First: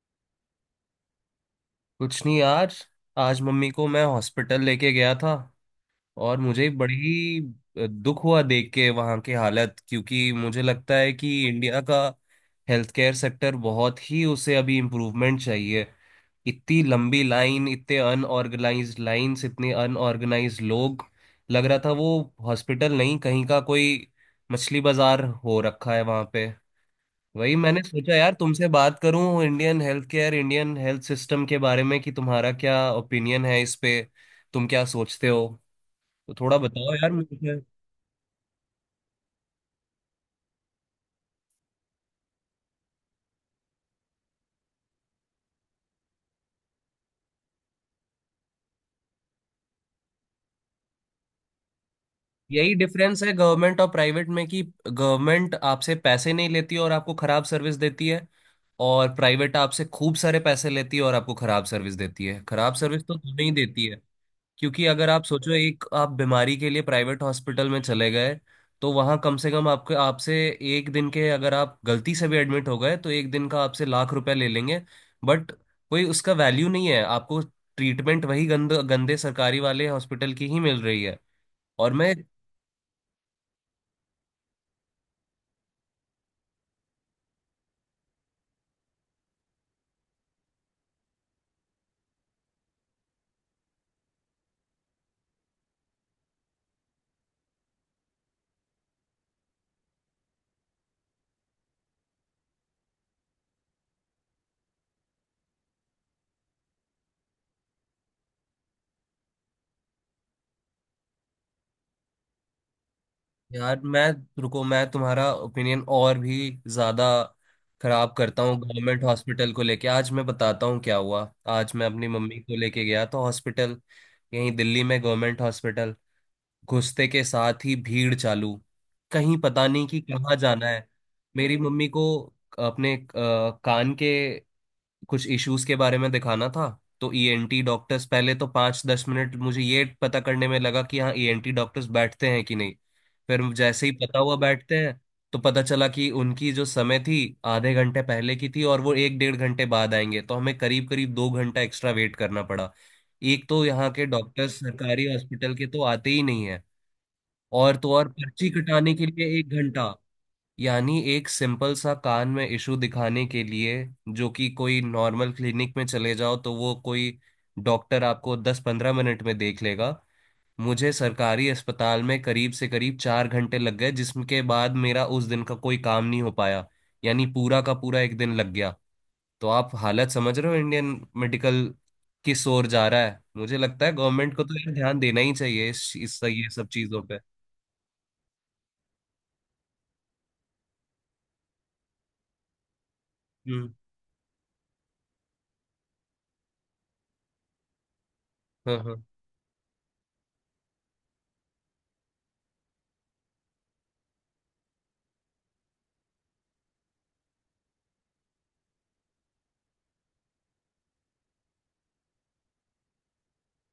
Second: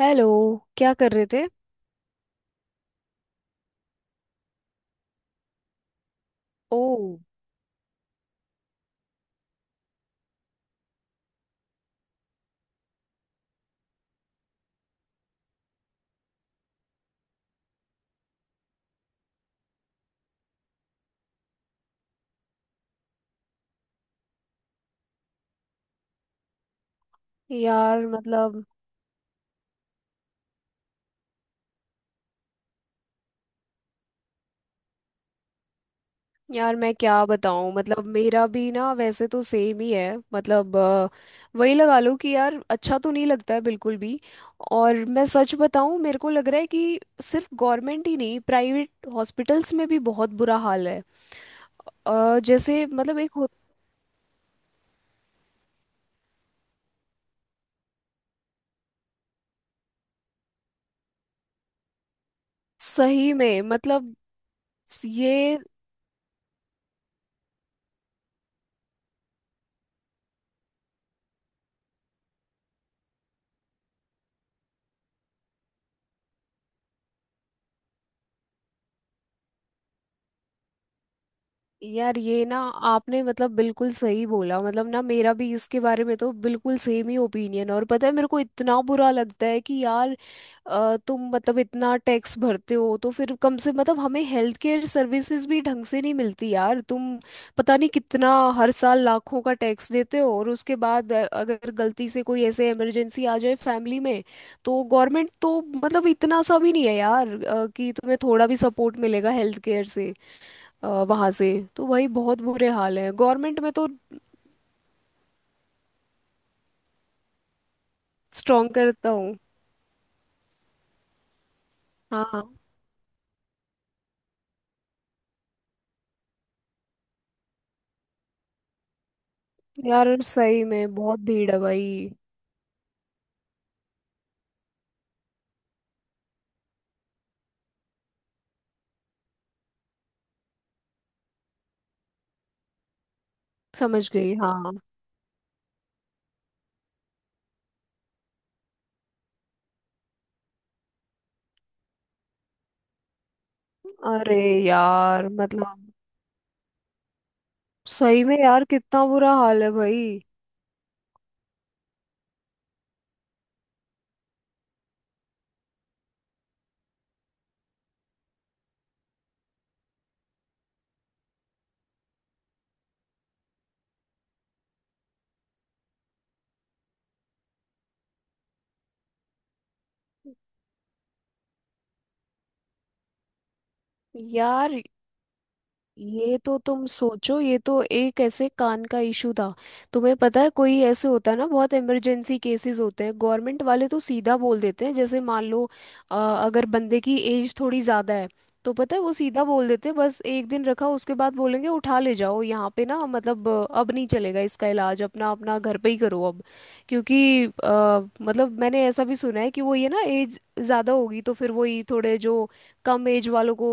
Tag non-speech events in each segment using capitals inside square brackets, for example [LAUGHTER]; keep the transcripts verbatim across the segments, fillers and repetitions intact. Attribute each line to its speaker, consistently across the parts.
Speaker 1: Hello. क्या कर रहे थे?
Speaker 2: कुछ नहीं यार। आज मम्मी को मैं हॉस्पिटल लेके गया था और मुझे
Speaker 1: ओ।
Speaker 2: बड़ी अ, दुख हुआ देख के वहाँ की हालत, क्योंकि मुझे लगता है कि इंडिया का हेल्थ केयर सेक्टर बहुत ही उसे अभी इम्प्रूवमेंट चाहिए। इतनी लंबी लाइन, इतने अनऑर्गेनाइज्ड लाइंस, इतने अनऑर्गेनाइज्ड लोग। लग रहा था वो हॉस्पिटल नहीं, कहीं का कोई मछली बाजार हो रखा है वहाँ पे। वही मैंने
Speaker 1: यार
Speaker 2: सोचा यार
Speaker 1: मतलब
Speaker 2: तुमसे बात करूं Indian health care, Indian health system के बारे में कि तुम्हारा क्या ओपिनियन है इस पे। तुम क्या सोचते हो? तो थोड़ा
Speaker 1: यार
Speaker 2: बताओ
Speaker 1: मैं
Speaker 2: यार
Speaker 1: क्या
Speaker 2: मुझे।
Speaker 1: बताऊं? मतलब मेरा भी ना वैसे तो सेम ही है। मतलब अ, वही लगा लो कि यार अच्छा तो नहीं लगता है बिल्कुल भी। और मैं सच बताऊं मेरे को लग रहा है कि सिर्फ गवर्नमेंट ही नहीं प्राइवेट हॉस्पिटल्स में भी बहुत बुरा हाल है। अ,
Speaker 2: यही
Speaker 1: जैसे मतलब
Speaker 2: डिफरेंस
Speaker 1: एक
Speaker 2: है
Speaker 1: हो-
Speaker 2: गवर्नमेंट और प्राइवेट में कि गवर्नमेंट आपसे पैसे नहीं लेती और आपको खराब सर्विस देती है, और प्राइवेट आपसे खूब सारे पैसे लेती है और आपको खराब सर्विस देती है। खराब सर्विस तो
Speaker 1: सही
Speaker 2: तुम्हें ही
Speaker 1: में
Speaker 2: देती है,
Speaker 1: मतलब
Speaker 2: क्योंकि अगर आप सोचो,
Speaker 1: ये।
Speaker 2: एक आप बीमारी के लिए प्राइवेट हॉस्पिटल में चले गए तो वहां कम से कम आपके आपसे एक दिन के, अगर आप गलती से भी एडमिट हो गए, तो एक दिन का आपसे लाख रुपए ले लेंगे। बट कोई उसका वैल्यू नहीं है, आपको ट्रीटमेंट वही गंद गंदे सरकारी वाले हॉस्पिटल की ही मिल रही है। और मैं
Speaker 1: यार ये ना आपने मतलब बिल्कुल सही बोला। मतलब ना मेरा भी इसके बारे में तो बिल्कुल सेम ही ओपिनियन। और पता है मेरे को इतना बुरा लगता है कि यार अ, तुम मतलब इतना टैक्स भरते हो तो फिर कम से मतलब हमें हेल्थ केयर सर्विसेज भी ढंग से नहीं मिलती यार। तुम पता नहीं कितना हर साल लाखों का टैक्स देते हो और उसके बाद अ, अगर गलती से कोई ऐसे इमरजेंसी आ जाए फैमिली में तो गवर्नमेंट तो मतलब इतना सा भी नहीं है यार अ, कि तुम्हें थोड़ा भी सपोर्ट मिलेगा हेल्थ केयर से, वहां से। तो वही बहुत बुरे हाल है गवर्नमेंट में
Speaker 2: यार
Speaker 1: तो।
Speaker 2: मैं रुको, मैं तुम्हारा ओपिनियन और भी ज्यादा खराब करता हूँ
Speaker 1: स्ट्रॉन्ग
Speaker 2: गवर्नमेंट
Speaker 1: करता हूँ।
Speaker 2: हॉस्पिटल को लेके, आज मैं बताता हूँ क्या हुआ। आज मैं अपनी मम्मी
Speaker 1: हाँ।
Speaker 2: को लेके गया तो हॉस्पिटल, यहीं दिल्ली में गवर्नमेंट हॉस्पिटल। घुसते के साथ ही भीड़ चालू, कहीं पता नहीं कि
Speaker 1: यार
Speaker 2: कहाँ
Speaker 1: सही
Speaker 2: जाना है।
Speaker 1: में बहुत भीड़
Speaker 2: मेरी
Speaker 1: है भाई।
Speaker 2: मम्मी को अपने अ, कान के कुछ इश्यूज के बारे में दिखाना था, तो ईएनटी डॉक्टर्स, पहले तो पाँच दस मिनट मुझे ये पता करने में लगा कि हाँ ईएनटी डॉक्टर्स बैठते हैं कि नहीं। फिर जैसे ही
Speaker 1: समझ
Speaker 2: पता
Speaker 1: गई।
Speaker 2: हुआ
Speaker 1: हाँ।
Speaker 2: बैठते हैं तो पता चला कि उनकी जो समय थी, आधे घंटे पहले की थी और वो एक डेढ़ घंटे बाद आएंगे, तो हमें करीब करीब दो घंटा एक्स्ट्रा वेट करना पड़ा। एक तो यहाँ के
Speaker 1: अरे।
Speaker 2: डॉक्टर्स सरकारी
Speaker 1: यार
Speaker 2: हॉस्पिटल के तो
Speaker 1: मतलब
Speaker 2: आते ही नहीं है, और तो और
Speaker 1: सही में
Speaker 2: पर्ची
Speaker 1: यार
Speaker 2: कटाने
Speaker 1: कितना
Speaker 2: के लिए
Speaker 1: बुरा
Speaker 2: एक
Speaker 1: हाल है
Speaker 2: घंटा।
Speaker 1: भाई।
Speaker 2: यानी एक सिंपल सा कान में इशू दिखाने के लिए, जो कि कोई नॉर्मल क्लिनिक में चले जाओ तो वो कोई डॉक्टर आपको दस पंद्रह मिनट में देख लेगा, मुझे सरकारी अस्पताल में करीब से करीब चार घंटे लग गए, जिसके बाद मेरा उस दिन का कोई काम नहीं हो पाया, यानी पूरा का पूरा एक दिन लग गया। तो आप हालत समझ रहे हो इंडियन मेडिकल किस ओर जा रहा है। मुझे लगता है गवर्नमेंट को तो यार
Speaker 1: यार
Speaker 2: ध्यान देना ही चाहिए इस, इस
Speaker 1: ये
Speaker 2: ये
Speaker 1: तो
Speaker 2: सब
Speaker 1: तुम
Speaker 2: चीजों पे।
Speaker 1: सोचो, ये तो एक ऐसे कान का इशू था। तुम्हें पता है कोई ऐसे होता है ना, बहुत इमरजेंसी केसेस होते हैं। गवर्नमेंट
Speaker 2: हम्म।
Speaker 1: वाले तो सीधा बोल देते हैं, जैसे मान लो अ, अगर बंदे की एज थोड़ी ज़्यादा है तो
Speaker 2: हाँ,
Speaker 1: पता है
Speaker 2: हाँ।
Speaker 1: वो सीधा बोल देते हैं बस एक दिन रखा उसके बाद बोलेंगे उठा ले जाओ, यहाँ पे ना मतलब अ, अब नहीं चलेगा इसका इलाज, अपना अपना घर पे ही करो अब। क्योंकि अ, मतलब मैंने ऐसा भी सुना है कि वो ये ना एज ज़्यादा होगी तो फिर वही थोड़े जो कम एज वालों को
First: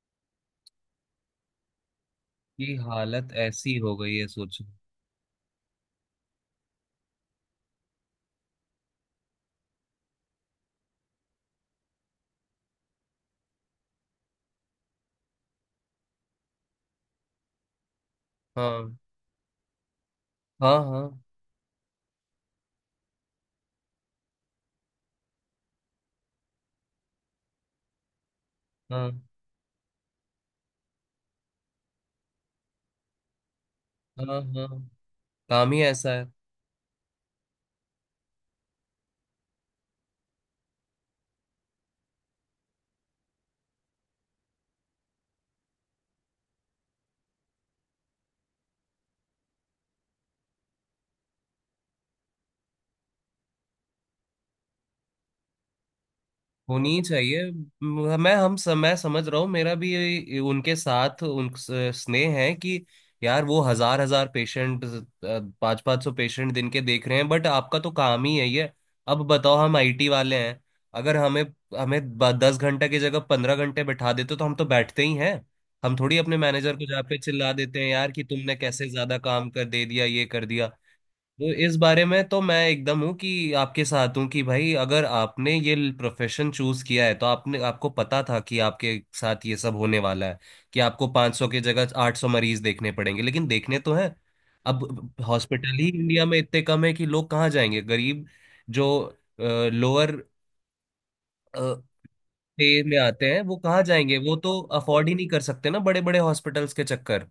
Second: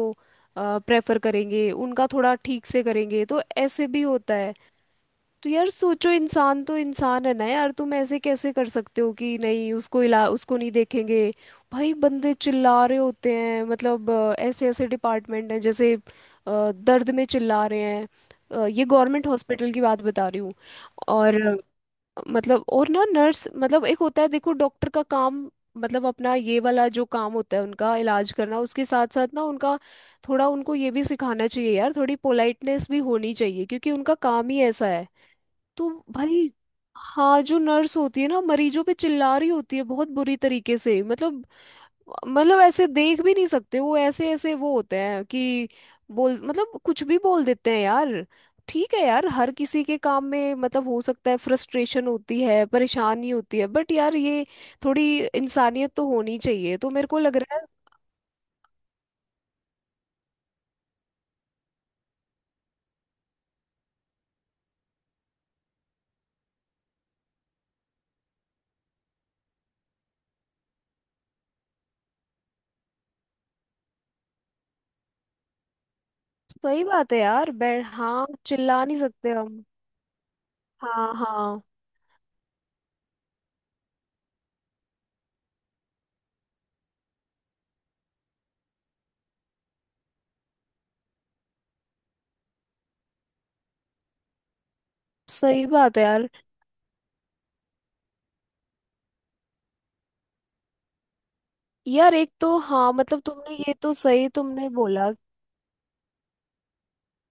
Speaker 1: प्रेफर करेंगे, उनका थोड़ा ठीक
Speaker 2: ये
Speaker 1: से करेंगे।
Speaker 2: हालत
Speaker 1: तो
Speaker 2: ऐसी
Speaker 1: ऐसे
Speaker 2: हो
Speaker 1: भी
Speaker 2: गई है
Speaker 1: होता है।
Speaker 2: सोच।
Speaker 1: तो यार सोचो इंसान तो इंसान है ना यार, तुम ऐसे कैसे कर सकते हो कि नहीं, उसको इला उसको नहीं देखेंगे। भाई बंदे चिल्ला रहे होते हैं मतलब अ, ऐसे ऐसे डिपार्टमेंट हैं जैसे अ, दर्द में चिल्ला रहे हैं। अ, ये
Speaker 2: हाँ,
Speaker 1: गवर्नमेंट हॉस्पिटल की बात बता रही हूँ।
Speaker 2: हाँ, हाँ।
Speaker 1: और मतलब और ना नर्स, मतलब एक होता है देखो डॉक्टर का काम, मतलब अपना ये वाला जो काम होता है उनका इलाज करना, उसके साथ
Speaker 2: हाँ,
Speaker 1: साथ ना उनका थोड़ा उनको ये भी सिखाना चाहिए यार। थोड़ी पोलाइटनेस भी होनी चाहिए क्योंकि उनका
Speaker 2: हाँ,
Speaker 1: काम ही
Speaker 2: हाँ।
Speaker 1: ऐसा है।
Speaker 2: काम ही
Speaker 1: तो
Speaker 2: ऐसा है।
Speaker 1: भाई हाँ, जो नर्स होती है ना मरीजों पे चिल्ला रही होती है बहुत बुरी तरीके से। मतलब मतलब ऐसे देख भी नहीं सकते, वो ऐसे ऐसे वो होते हैं कि बोल मतलब कुछ भी बोल देते हैं यार। ठीक है यार हर किसी के काम में मतलब हो सकता है फ्रस्ट्रेशन होती है, परेशानी होती है, बट यार ये थोड़ी इंसानियत तो होनी चाहिए।
Speaker 2: होनी
Speaker 1: तो
Speaker 2: ही
Speaker 1: मेरे को लग
Speaker 2: चाहिए।
Speaker 1: रहा है
Speaker 2: म- मैं हम सम, मैं समझ रहा हूँ। मेरा भी ये- उनके साथ उन स्नेह है कि यार वो हजार हजार पेशेंट, पाँच पाँच सौ पेशेंट दिन के देख रहे हैं, बट आपका तो काम ही है ये। अब बताओ, हम आईटी वाले हैं, अगर हमें हमें ब- दस घंटे की जगह पंद्रह घंटे बैठा देते तो हम तो बैठते ही हैं। हम थोड़ी अपने मैनेजर
Speaker 1: सही
Speaker 2: को जहाँ
Speaker 1: बात
Speaker 2: पे
Speaker 1: है
Speaker 2: चिल्ला
Speaker 1: यार। बै
Speaker 2: देते हैं यार कि
Speaker 1: हाँ,
Speaker 2: तुमने
Speaker 1: चिल्ला
Speaker 2: कैसे
Speaker 1: नहीं
Speaker 2: ज्यादा
Speaker 1: सकते
Speaker 2: काम
Speaker 1: हम।
Speaker 2: कर दे दिया ये कर दिया।
Speaker 1: हाँ
Speaker 2: तो
Speaker 1: हाँ।
Speaker 2: इस बारे में तो मैं एकदम हूँ कि आपके साथ हूँ कि भाई, अगर आपने ये प्रोफेशन चूज किया है तो आपने आपको पता था कि आपके साथ ये सब होने वाला है, कि आपको पाँच सौ की जगह आठ सौ मरीज देखने पड़ेंगे, लेकिन देखने तो हैं। अब
Speaker 1: सही
Speaker 2: हॉस्पिटल ही
Speaker 1: बात है
Speaker 2: इंडिया
Speaker 1: यार।
Speaker 2: में इतने कम है कि लोग कहाँ जाएंगे, गरीब जो लोअर
Speaker 1: यार एक तो
Speaker 2: पे
Speaker 1: हाँ
Speaker 2: में
Speaker 1: मतलब
Speaker 2: आते हैं वो
Speaker 1: तुमने ये
Speaker 2: कहाँ
Speaker 1: तो
Speaker 2: जाएंगे,
Speaker 1: सही
Speaker 2: वो तो
Speaker 1: तुमने
Speaker 2: अफोर्ड
Speaker 1: बोला।
Speaker 2: ही नहीं कर सकते ना बड़े बड़े हॉस्पिटल्स के चक्कर।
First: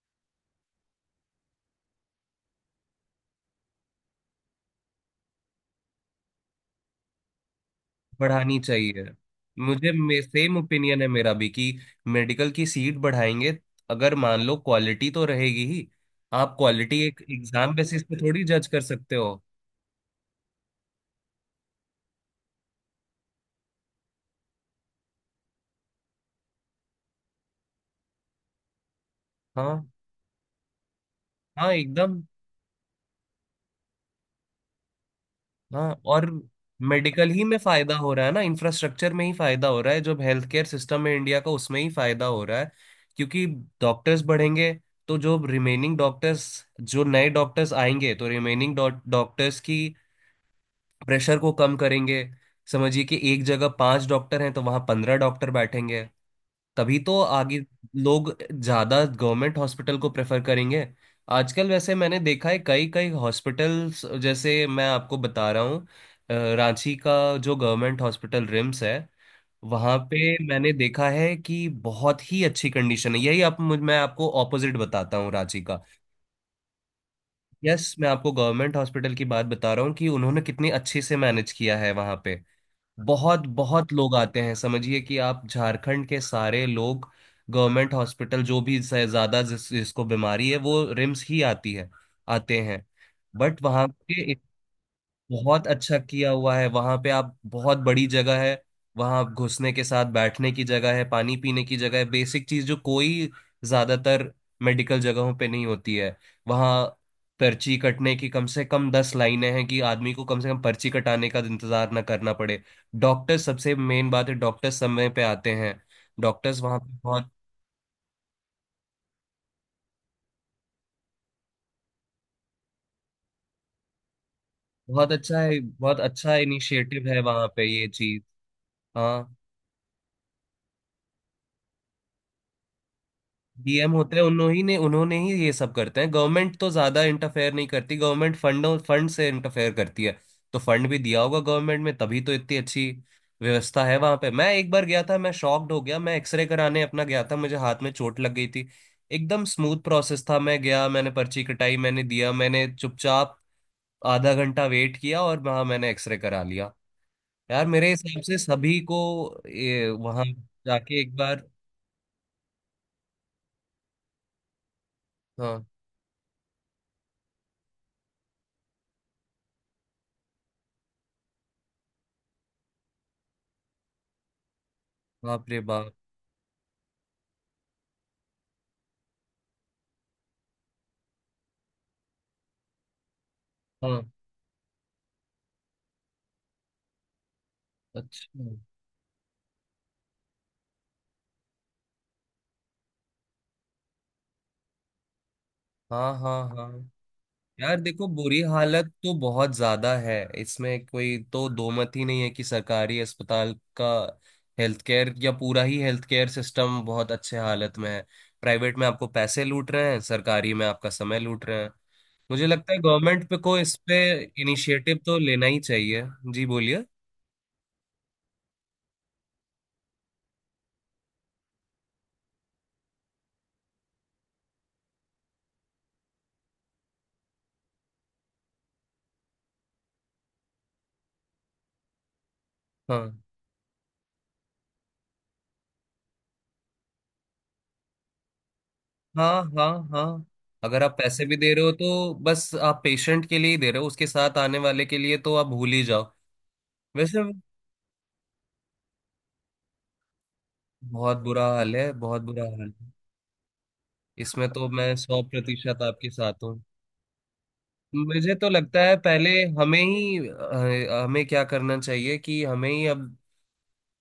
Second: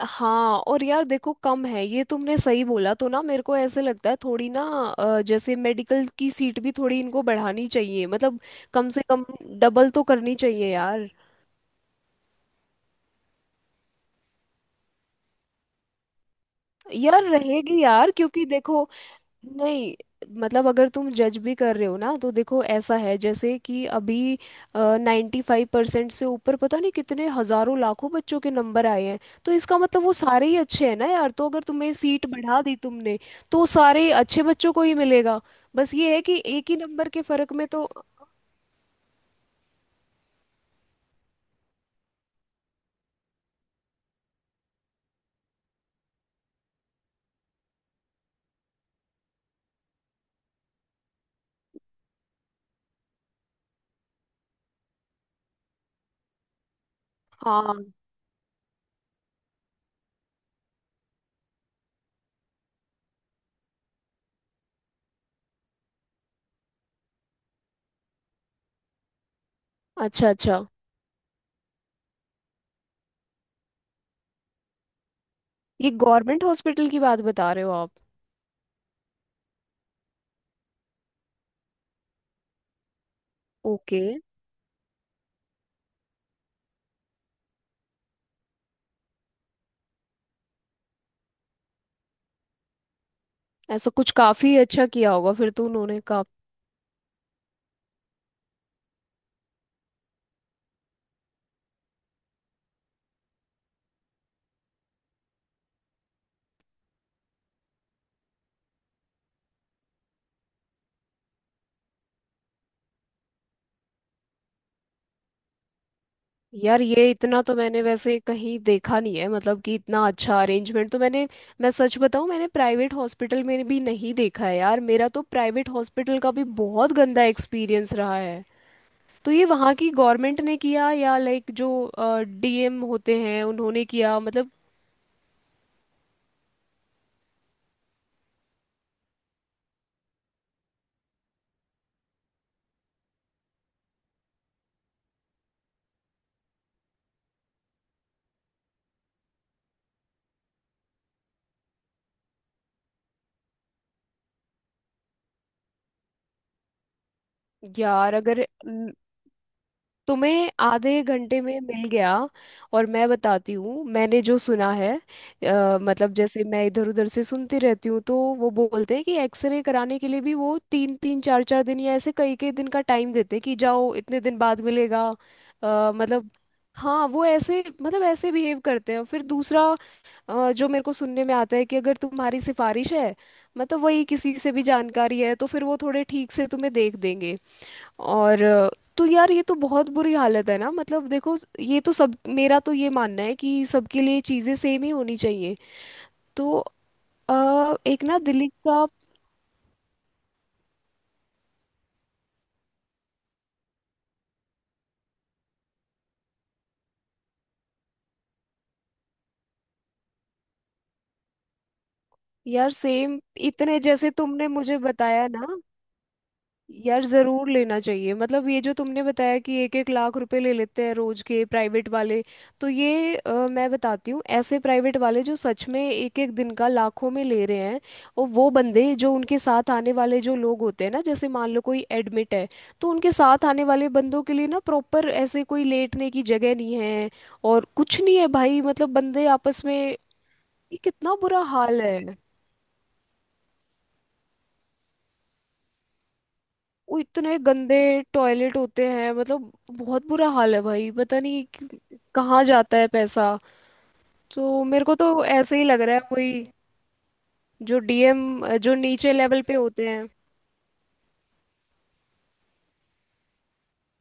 Speaker 1: हाँ। और यार देखो कम है ये तुमने सही बोला। तो ना मेरे को ऐसे लगता है थोड़ी ना अ, जैसे मेडिकल की सीट भी थोड़ी इनको बढ़ानी चाहिए मतलब,
Speaker 2: बढ़ानी
Speaker 1: कम से
Speaker 2: चाहिए।
Speaker 1: कम डबल
Speaker 2: मुझे
Speaker 1: तो
Speaker 2: मे,
Speaker 1: करनी
Speaker 2: सेम
Speaker 1: चाहिए
Speaker 2: ओपिनियन है
Speaker 1: यार।
Speaker 2: मेरा भी कि मेडिकल की सीट बढ़ाएंगे अगर, मान लो, क्वालिटी तो रहेगी ही। आप क्वालिटी एक
Speaker 1: यार
Speaker 2: एग्जाम
Speaker 1: रहेगी
Speaker 2: बेसिस
Speaker 1: यार
Speaker 2: पे थोड़ी
Speaker 1: क्योंकि
Speaker 2: जज कर
Speaker 1: देखो।
Speaker 2: सकते हो।
Speaker 1: नहीं। मतलब अगर तुम जज भी कर रहे हो ना तो देखो ऐसा है जैसे कि अभी नाइन्टी फाइव परसेंट से ऊपर पता नहीं कितने हजारों लाखों बच्चों के नंबर आए हैं। तो इसका
Speaker 2: हाँ,
Speaker 1: मतलब वो सारे ही अच्छे हैं ना यार। तो अगर
Speaker 2: हाँ
Speaker 1: तुम्हें
Speaker 2: एकदम।
Speaker 1: सीट बढ़ा दी तुमने तो वो सारे अच्छे बच्चों को ही मिलेगा।
Speaker 2: हाँ
Speaker 1: बस ये है
Speaker 2: और
Speaker 1: कि एक ही नंबर के
Speaker 2: मेडिकल ही
Speaker 1: फर्क
Speaker 2: में
Speaker 1: में तो।
Speaker 2: फायदा हो रहा है ना, इंफ्रास्ट्रक्चर में ही फायदा हो रहा है, जो हेल्थ केयर सिस्टम है इंडिया का उसमें ही फायदा हो रहा है, क्योंकि डॉक्टर्स बढ़ेंगे तो जो रिमेनिंग डॉक्टर्स, जो नए डॉक्टर्स आएंगे तो रिमेनिंग डॉक्टर्स की प्रेशर को कम करेंगे। समझिए कि एक जगह पांच डॉक्टर हैं तो वहां पंद्रह डॉक्टर बैठेंगे, तभी तो आगे
Speaker 1: हाँ।
Speaker 2: लोग ज्यादा गवर्नमेंट हॉस्पिटल को प्रेफर करेंगे। आजकल वैसे मैंने देखा है कई कई हॉस्पिटल्स, जैसे मैं आपको बता रहा हूँ अ, रांची का जो गवर्नमेंट हॉस्पिटल रिम्स है, वहां पे
Speaker 1: अच्छा अच्छा,
Speaker 2: मैंने देखा है कि बहुत ही अच्छी कंडीशन है। यही आप मुझ- मैं आपको ऑपोजिट बताता हूँ रांची का।
Speaker 1: ये गवर्नमेंट हॉस्पिटल की बात बता रहे हो आप?
Speaker 2: यस, मैं आपको गवर्नमेंट हॉस्पिटल की बात बता रहा हूँ कि उन्होंने कितनी अच्छे से मैनेज किया है वहां पे। बहुत बहुत
Speaker 1: ओके।
Speaker 2: लोग आते हैं, समझिए कि आप झारखंड के सारे लोग गवर्नमेंट हॉस्पिटल जो भी स- ज्यादा जिस, जिसको बीमारी है वो रिम्स ही आती है, आते हैं। बट वहां
Speaker 1: ऐसा कुछ
Speaker 2: पे
Speaker 1: काफी अच्छा किया होगा फिर तो
Speaker 2: बहुत अच्छा
Speaker 1: उन्होंने।
Speaker 2: किया हुआ है वहां पे, आप, बहुत बड़ी जगह है। वहां आप घुसने के साथ बैठने की जगह है, पानी पीने की जगह है, बेसिक चीज जो कोई ज्यादातर मेडिकल जगहों पे नहीं होती है। वहां पर्ची कटने की कम से कम दस लाइनें हैं कि आदमी को कम से कम पर्ची कटाने का इंतजार ना करना पड़े। डॉक्टर सबसे मेन बात है, डॉक्टर समय पे आते हैं। डॉक्टर्स वहां
Speaker 1: यार
Speaker 2: पे
Speaker 1: ये
Speaker 2: बहुत
Speaker 1: इतना तो मैंने वैसे कहीं देखा नहीं है मतलब, कि इतना अच्छा अरेंजमेंट तो मैंने, मैं सच बताऊं मैंने प्राइवेट हॉस्पिटल में भी नहीं देखा है यार। मेरा
Speaker 2: बहुत
Speaker 1: तो
Speaker 2: अच्छा है,
Speaker 1: प्राइवेट
Speaker 2: बहुत
Speaker 1: हॉस्पिटल का
Speaker 2: अच्छा
Speaker 1: भी बहुत
Speaker 2: इनिशिएटिव है
Speaker 1: गंदा
Speaker 2: वहां पे ये
Speaker 1: एक्सपीरियंस रहा
Speaker 2: चीज।
Speaker 1: है। तो
Speaker 2: हाँ,
Speaker 1: ये वहाँ की गवर्नमेंट ने किया या लाइक जो डी एम होते हैं उन्होंने
Speaker 2: डीएम होते
Speaker 1: किया
Speaker 2: हैं,
Speaker 1: मतलब?
Speaker 2: उन्होंने ही ने उन्होंने ही ये सब करते हैं। गवर्नमेंट तो ज्यादा इंटरफेयर नहीं करती, गवर्नमेंट फंडों फंड से इंटरफेयर करती है, तो फंड भी दिया होगा गवर्नमेंट में तभी तो इतनी अच्छी व्यवस्था है वहां पे। मैं एक बार गया था, मैं शॉक्ड हो गया। मैं एक्सरे कराने अपना गया था, मुझे हाथ में चोट लग गई थी। एकदम स्मूथ प्रोसेस था, मैं गया, मैंने पर्ची कटाई, मैंने दिया, मैंने चुपचाप आधा घंटा वेट किया और वहां मैंने एक्सरे करा लिया। यार मेरे
Speaker 1: यार
Speaker 2: हिसाब से
Speaker 1: अगर
Speaker 2: सभी को ये वहां
Speaker 1: तुम्हें
Speaker 2: जाके
Speaker 1: आधे
Speaker 2: एक
Speaker 1: घंटे
Speaker 2: बार।
Speaker 1: में मिल गया। और मैं बताती हूँ मैंने जो सुना है,
Speaker 2: हाँ।
Speaker 1: अ, मतलब जैसे मैं इधर उधर से सुनती रहती हूँ तो वो बोलते हैं कि एक्सरे कराने के लिए भी वो तीन तीन चार चार दिन या ऐसे कई कई दिन का टाइम देते हैं कि जाओ इतने दिन बाद मिलेगा।
Speaker 2: बाप रे
Speaker 1: अ,
Speaker 2: बाप।
Speaker 1: मतलब हाँ वो ऐसे मतलब ऐसे बिहेव करते हैं। फिर दूसरा अ, जो मेरे को सुनने में आता है कि अगर तुम्हारी सिफारिश है मतलब वही
Speaker 2: हाँ।
Speaker 1: किसी से भी जानकारी है तो फिर वो थोड़े ठीक से तुम्हें देख देंगे। और
Speaker 2: अच्छा।
Speaker 1: अ, तो यार ये तो बहुत बुरी हालत है ना। मतलब देखो ये तो सब, मेरा तो ये मानना है कि सबके लिए चीज़ें सेम ही होनी चाहिए।
Speaker 2: हाँ, हाँ,
Speaker 1: तो
Speaker 2: हाँ।
Speaker 1: अ,
Speaker 2: यार
Speaker 1: एक
Speaker 2: देखो
Speaker 1: ना
Speaker 2: बुरी
Speaker 1: दिल्ली
Speaker 2: हालत
Speaker 1: का,
Speaker 2: तो बहुत ज्यादा है, इसमें कोई तो दो मत ही नहीं है कि सरकारी अस्पताल का हेल्थ केयर या पूरा ही हेल्थ केयर सिस्टम बहुत अच्छे हालत में है। प्राइवेट में आपको पैसे लूट रहे हैं, सरकारी में आपका समय लूट रहे हैं। मुझे
Speaker 1: यार
Speaker 2: लगता है
Speaker 1: सेम।
Speaker 2: गवर्नमेंट पे को इस
Speaker 1: इतने
Speaker 2: पे
Speaker 1: जैसे तुमने मुझे
Speaker 2: इनिशिएटिव तो
Speaker 1: बताया
Speaker 2: लेना
Speaker 1: ना
Speaker 2: ही चाहिए। जी, बोलिए।
Speaker 1: यार, ज़रूर लेना चाहिए मतलब। ये जो तुमने बताया कि एक एक लाख रुपए ले लेते हैं रोज के प्राइवेट वाले, तो ये अ, मैं बताती हूँ ऐसे प्राइवेट वाले जो सच में एक एक दिन का लाखों में ले रहे हैं। और वो बंदे जो उनके साथ आने वाले जो लोग होते हैं ना, जैसे मान लो कोई एडमिट है तो
Speaker 2: हाँ,
Speaker 1: उनके साथ आने वाले बंदों के लिए ना प्रॉपर ऐसे कोई लेटने की जगह नहीं है। और कुछ नहीं है भाई मतलब बंदे
Speaker 2: हाँ,
Speaker 1: आपस
Speaker 2: हाँ,
Speaker 1: में। ये
Speaker 2: हाँ। अगर आप
Speaker 1: कितना
Speaker 2: पैसे भी
Speaker 1: बुरा
Speaker 2: दे रहे हो
Speaker 1: हाल है।
Speaker 2: तो बस आप पेशेंट के लिए ही दे रहे हो, उसके साथ आने वाले के लिए तो आप भूल ही जाओ।
Speaker 1: वो
Speaker 2: वैसे
Speaker 1: इतने गंदे टॉयलेट होते हैं मतलब बहुत बुरा हाल है भाई,
Speaker 2: बहुत
Speaker 1: पता नहीं
Speaker 2: बुरा हाल है,
Speaker 1: कि-
Speaker 2: बहुत
Speaker 1: कहाँ
Speaker 2: बुरा हाल
Speaker 1: जाता है
Speaker 2: है।
Speaker 1: पैसा।
Speaker 2: इसमें
Speaker 1: तो
Speaker 2: तो
Speaker 1: मेरे
Speaker 2: मैं
Speaker 1: को
Speaker 2: सौ
Speaker 1: तो ऐसे ही लग
Speaker 2: प्रतिशत
Speaker 1: रहा है
Speaker 2: आपके
Speaker 1: कोई
Speaker 2: साथ हूँ।
Speaker 1: जो
Speaker 2: मुझे
Speaker 1: डी एम,
Speaker 2: तो
Speaker 1: जो
Speaker 2: लगता है
Speaker 1: नीचे
Speaker 2: पहले
Speaker 1: लेवल पे
Speaker 2: हमें
Speaker 1: होते हैं।
Speaker 2: ही अ, हमें क्या करना चाहिए कि हमें ही अब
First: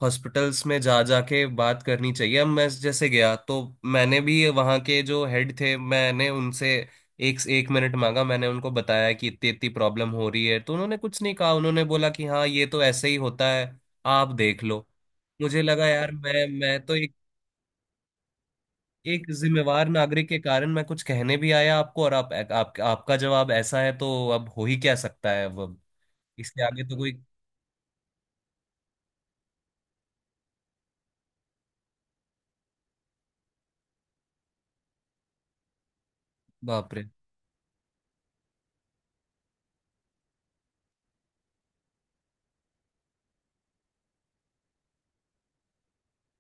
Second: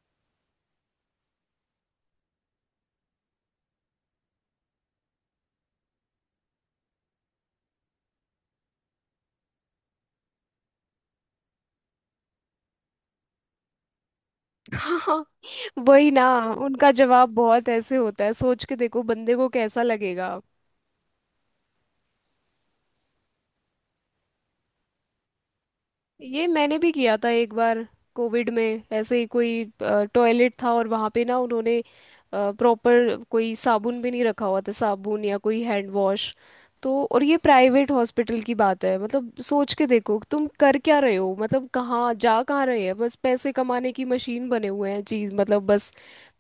Speaker 2: हॉस्पिटल्स में जा जाके बात करनी चाहिए। अब मैं जैसे गया तो मैंने भी वहाँ के जो हेड थे, मैंने उनसे एक एक मिनट मांगा। मैंने उनको बताया कि इतनी इतनी प्रॉब्लम हो रही है तो उन्होंने कुछ नहीं कहा, उन्होंने बोला कि हाँ ये तो ऐसे ही होता है, आप देख
Speaker 1: [LAUGHS]
Speaker 2: लो।
Speaker 1: हाँ
Speaker 2: मुझे लगा यार
Speaker 1: वही ना।
Speaker 2: मैं मैं
Speaker 1: उनका
Speaker 2: तो एक
Speaker 1: जवाब बहुत ऐसे होता है, सोच के देखो
Speaker 2: एक
Speaker 1: बंदे को कैसा
Speaker 2: जिम्मेवार नागरिक
Speaker 1: लगेगा।
Speaker 2: के कारण मैं कुछ कहने भी आया आपको, और आप, आप आपका जवाब ऐसा है तो अब हो ही क्या सकता है, अब
Speaker 1: ये
Speaker 2: इसके
Speaker 1: मैंने
Speaker 2: आगे
Speaker 1: भी
Speaker 2: तो कोई।
Speaker 1: किया था एक बार कोविड में, ऐसे ही कोई टॉयलेट था और वहाँ पे ना उन्होंने प्रॉपर कोई साबुन भी नहीं रखा हुआ था, साबुन या कोई हैंड वॉश।
Speaker 2: बाप रे।
Speaker 1: तो और ये प्राइवेट हॉस्पिटल की बात है मतलब, सोच के देखो तुम कर क्या रहे हो, मतलब कहाँ जा कहाँ रहे हैं बस पैसे कमाने की मशीन बने हुए हैं चीज, मतलब बस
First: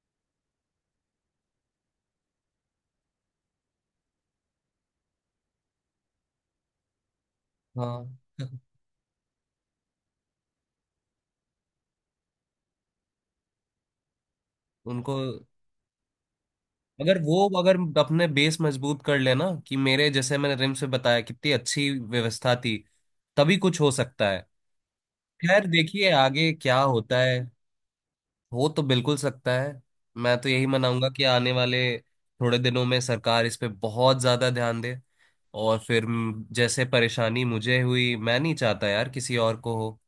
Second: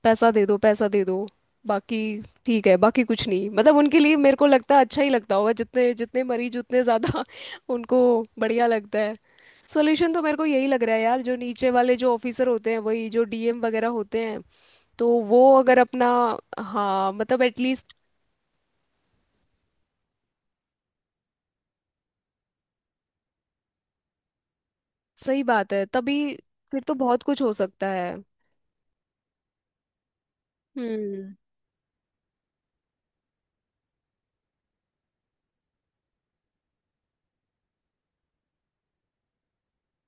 Speaker 1: पैसा दे दो पैसा दे दो। बाकी ठीक है, बाकी कुछ नहीं। मतलब उनके लिए मेरे को लगता है अच्छा ही लगता होगा, जितने जितने मरीज उतने ज़्यादा [LAUGHS] उनको
Speaker 2: हाँ। [LAUGHS]
Speaker 1: बढ़िया लगता है। सोल्यूशन तो मेरे को यही लग रहा है यार, जो नीचे वाले जो ऑफिसर होते हैं वही जो डी एम वगैरह होते हैं, तो
Speaker 2: उनको,
Speaker 1: वो अगर अपना, हाँ
Speaker 2: अगर
Speaker 1: मतलब
Speaker 2: वो अगर
Speaker 1: एटलीस्ट।
Speaker 2: अपने बेस मजबूत कर लेना, कि मेरे जैसे मैंने रिम्स से बताया कितनी अच्छी व्यवस्था थी, तभी कुछ हो सकता है।
Speaker 1: सही
Speaker 2: खैर
Speaker 1: बात है,
Speaker 2: देखिए
Speaker 1: तभी
Speaker 2: आगे क्या
Speaker 1: फिर तो
Speaker 2: होता
Speaker 1: बहुत
Speaker 2: है,
Speaker 1: कुछ हो सकता है।
Speaker 2: हो तो बिल्कुल सकता है। मैं तो यही मनाऊंगा कि
Speaker 1: हम्म।
Speaker 2: आने वाले थोड़े दिनों में सरकार इस पे बहुत ज्यादा ध्यान दे, और फिर म- जैसे परेशानी मुझे हुई मैं नहीं चाहता यार किसी और को हो।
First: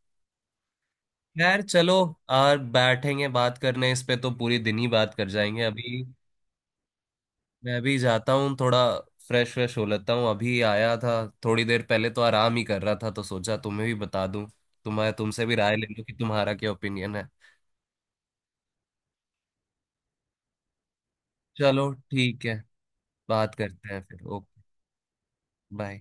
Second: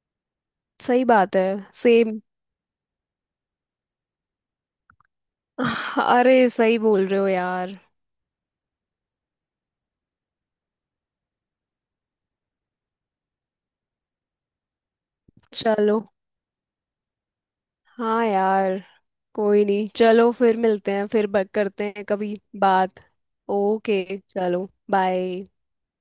Speaker 1: सही बात है।
Speaker 2: खैर चलो,
Speaker 1: सेम।
Speaker 2: यार बैठेंगे बात करने इस पे तो पूरी दिन ही बात कर जाएंगे अभी।
Speaker 1: अरे सही बोल रहे हो यार।
Speaker 2: मैं भी जाता हूँ थोड़ा, फ्रेश फ्रेश हो लेता हूँ, अभी आया था थोड़ी देर पहले तो आराम ही कर रहा था तो सोचा तुम्हें भी बता दूं, तुम्हारे तुमसे भी राय ले
Speaker 1: चलो।
Speaker 2: लूं कि तुम्हारा क्या ओपिनियन है।
Speaker 1: हाँ यार। कोई नहीं, चलो फिर मिलते हैं, फिर बक करते
Speaker 2: चलो
Speaker 1: हैं कभी
Speaker 2: ठीक है,
Speaker 1: बात।
Speaker 2: बात करते हैं
Speaker 1: ओके।
Speaker 2: फिर। ओके।
Speaker 1: चलो बाय।
Speaker 2: बाय।